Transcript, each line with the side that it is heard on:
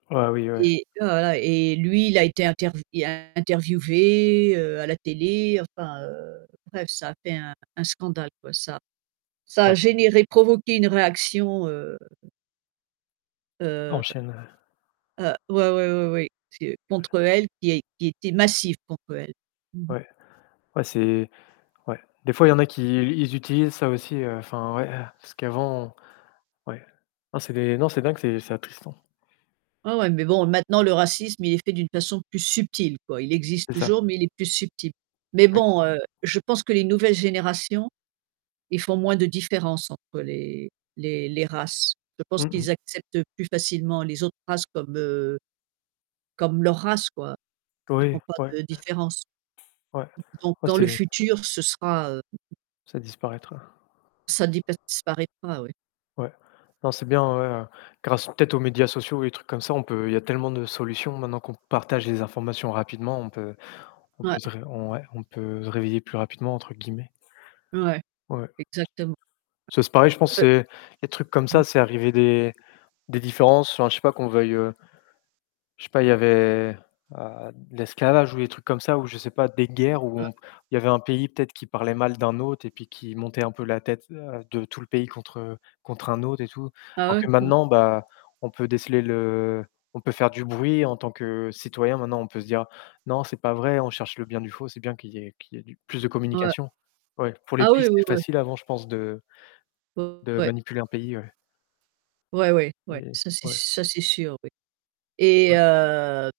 left: Ah oui, ouais.
right: Et tu vois, voilà, et lui, il a été intervi interviewé, heu, à la télé enfin, heu, bref, ça a fait un un scandale quoi, ça ça a
left: Ouais.
right: généré, provoqué une réaction, heu heu
left: Enchaîne, heu
right: heu ouais, ouais, ouais, oui. C'est contre elle qui es qui était massive contre elle. Mmh mh.
left: Ouais, ouais, c'est ouais, des fois il y en a qui ils ils utilisent ça aussi heu, enfin ouais, heu, parce qu'avant ouais. Non c'est des non c'est dingue, c'est c'est attristant.
right: Ouais, ouais, mais bon, maintenant le racisme, il est fait d'une façon plus subtile quoi. Il existe
left: C'est ça.
right: toujours, mais il est plus subtil, mais
left: Ouais.
right: bon, heu, je pense que les nouvelles générations, ils font moins de différence entre les les les races. Je pense
left: Mmh mh.
right: qu'ils acceptent plus facilement les autres races comme, heu, comme leur race quoi. Ils
left: Oui,
right: font pas
left: ouais.
right: de différence.
left: Ouais,
right: Donc
left: ouais
right: dans
left: c'est
right: le futur, ce sera, heu
left: Ça disparaîtra.
right: ça disparaîtra ouais.
left: Ouais. Non, c'est bien en vrai, heu, grâce peut-être aux médias sociaux et des trucs comme ça, on peut il y a tellement de solutions maintenant qu'on partage les informations rapidement, on peut on
right: Ouais.
left: peut se ré on ouais, on peut se «réveiller plus rapidement» entre guillemets.
right: Ouais,
left: Ouais.
right: exactement.
left: C'est pareil je pense
right: Heu
left: c'est les trucs comme
right: Mmh
left: ça, c'est arrivé des des différences, enfin je sais pas qu'on veuille, heu Je sais pas, il y avait, heu, l'esclavage ou des trucs comme ça ou je sais pas des guerres où
right: Un
left: on il y avait un pays peut-être qui parlait mal d'un autre et puis qui montait un peu la tête à de tout le pays contre, heu, contre un autre et tout
right: Ah,
left: alors
right: ouais,
left: que
right: hein.
left: maintenant bah on peut déceler le, on peut faire du bruit en tant que citoyen maintenant on peut se dire: «Non c'est pas vrai» on cherche le bien du faux, c'est bien qu'il y ait qu'il y ait du plus de
right: Ouais.
left: communication ouais, pour les
right: Ah oui,
left: pistes
right: oui,
left: c'est
right: oui.
left: facile avant je pense de de
right: Ouais.
left: manipuler un pays, ouais.
right: Ouais, ouais, ouais,
left: Et
right: ça c'est s
left: ouais.
right: ça c'est sûr oui, et
left: Ouais.
right: heu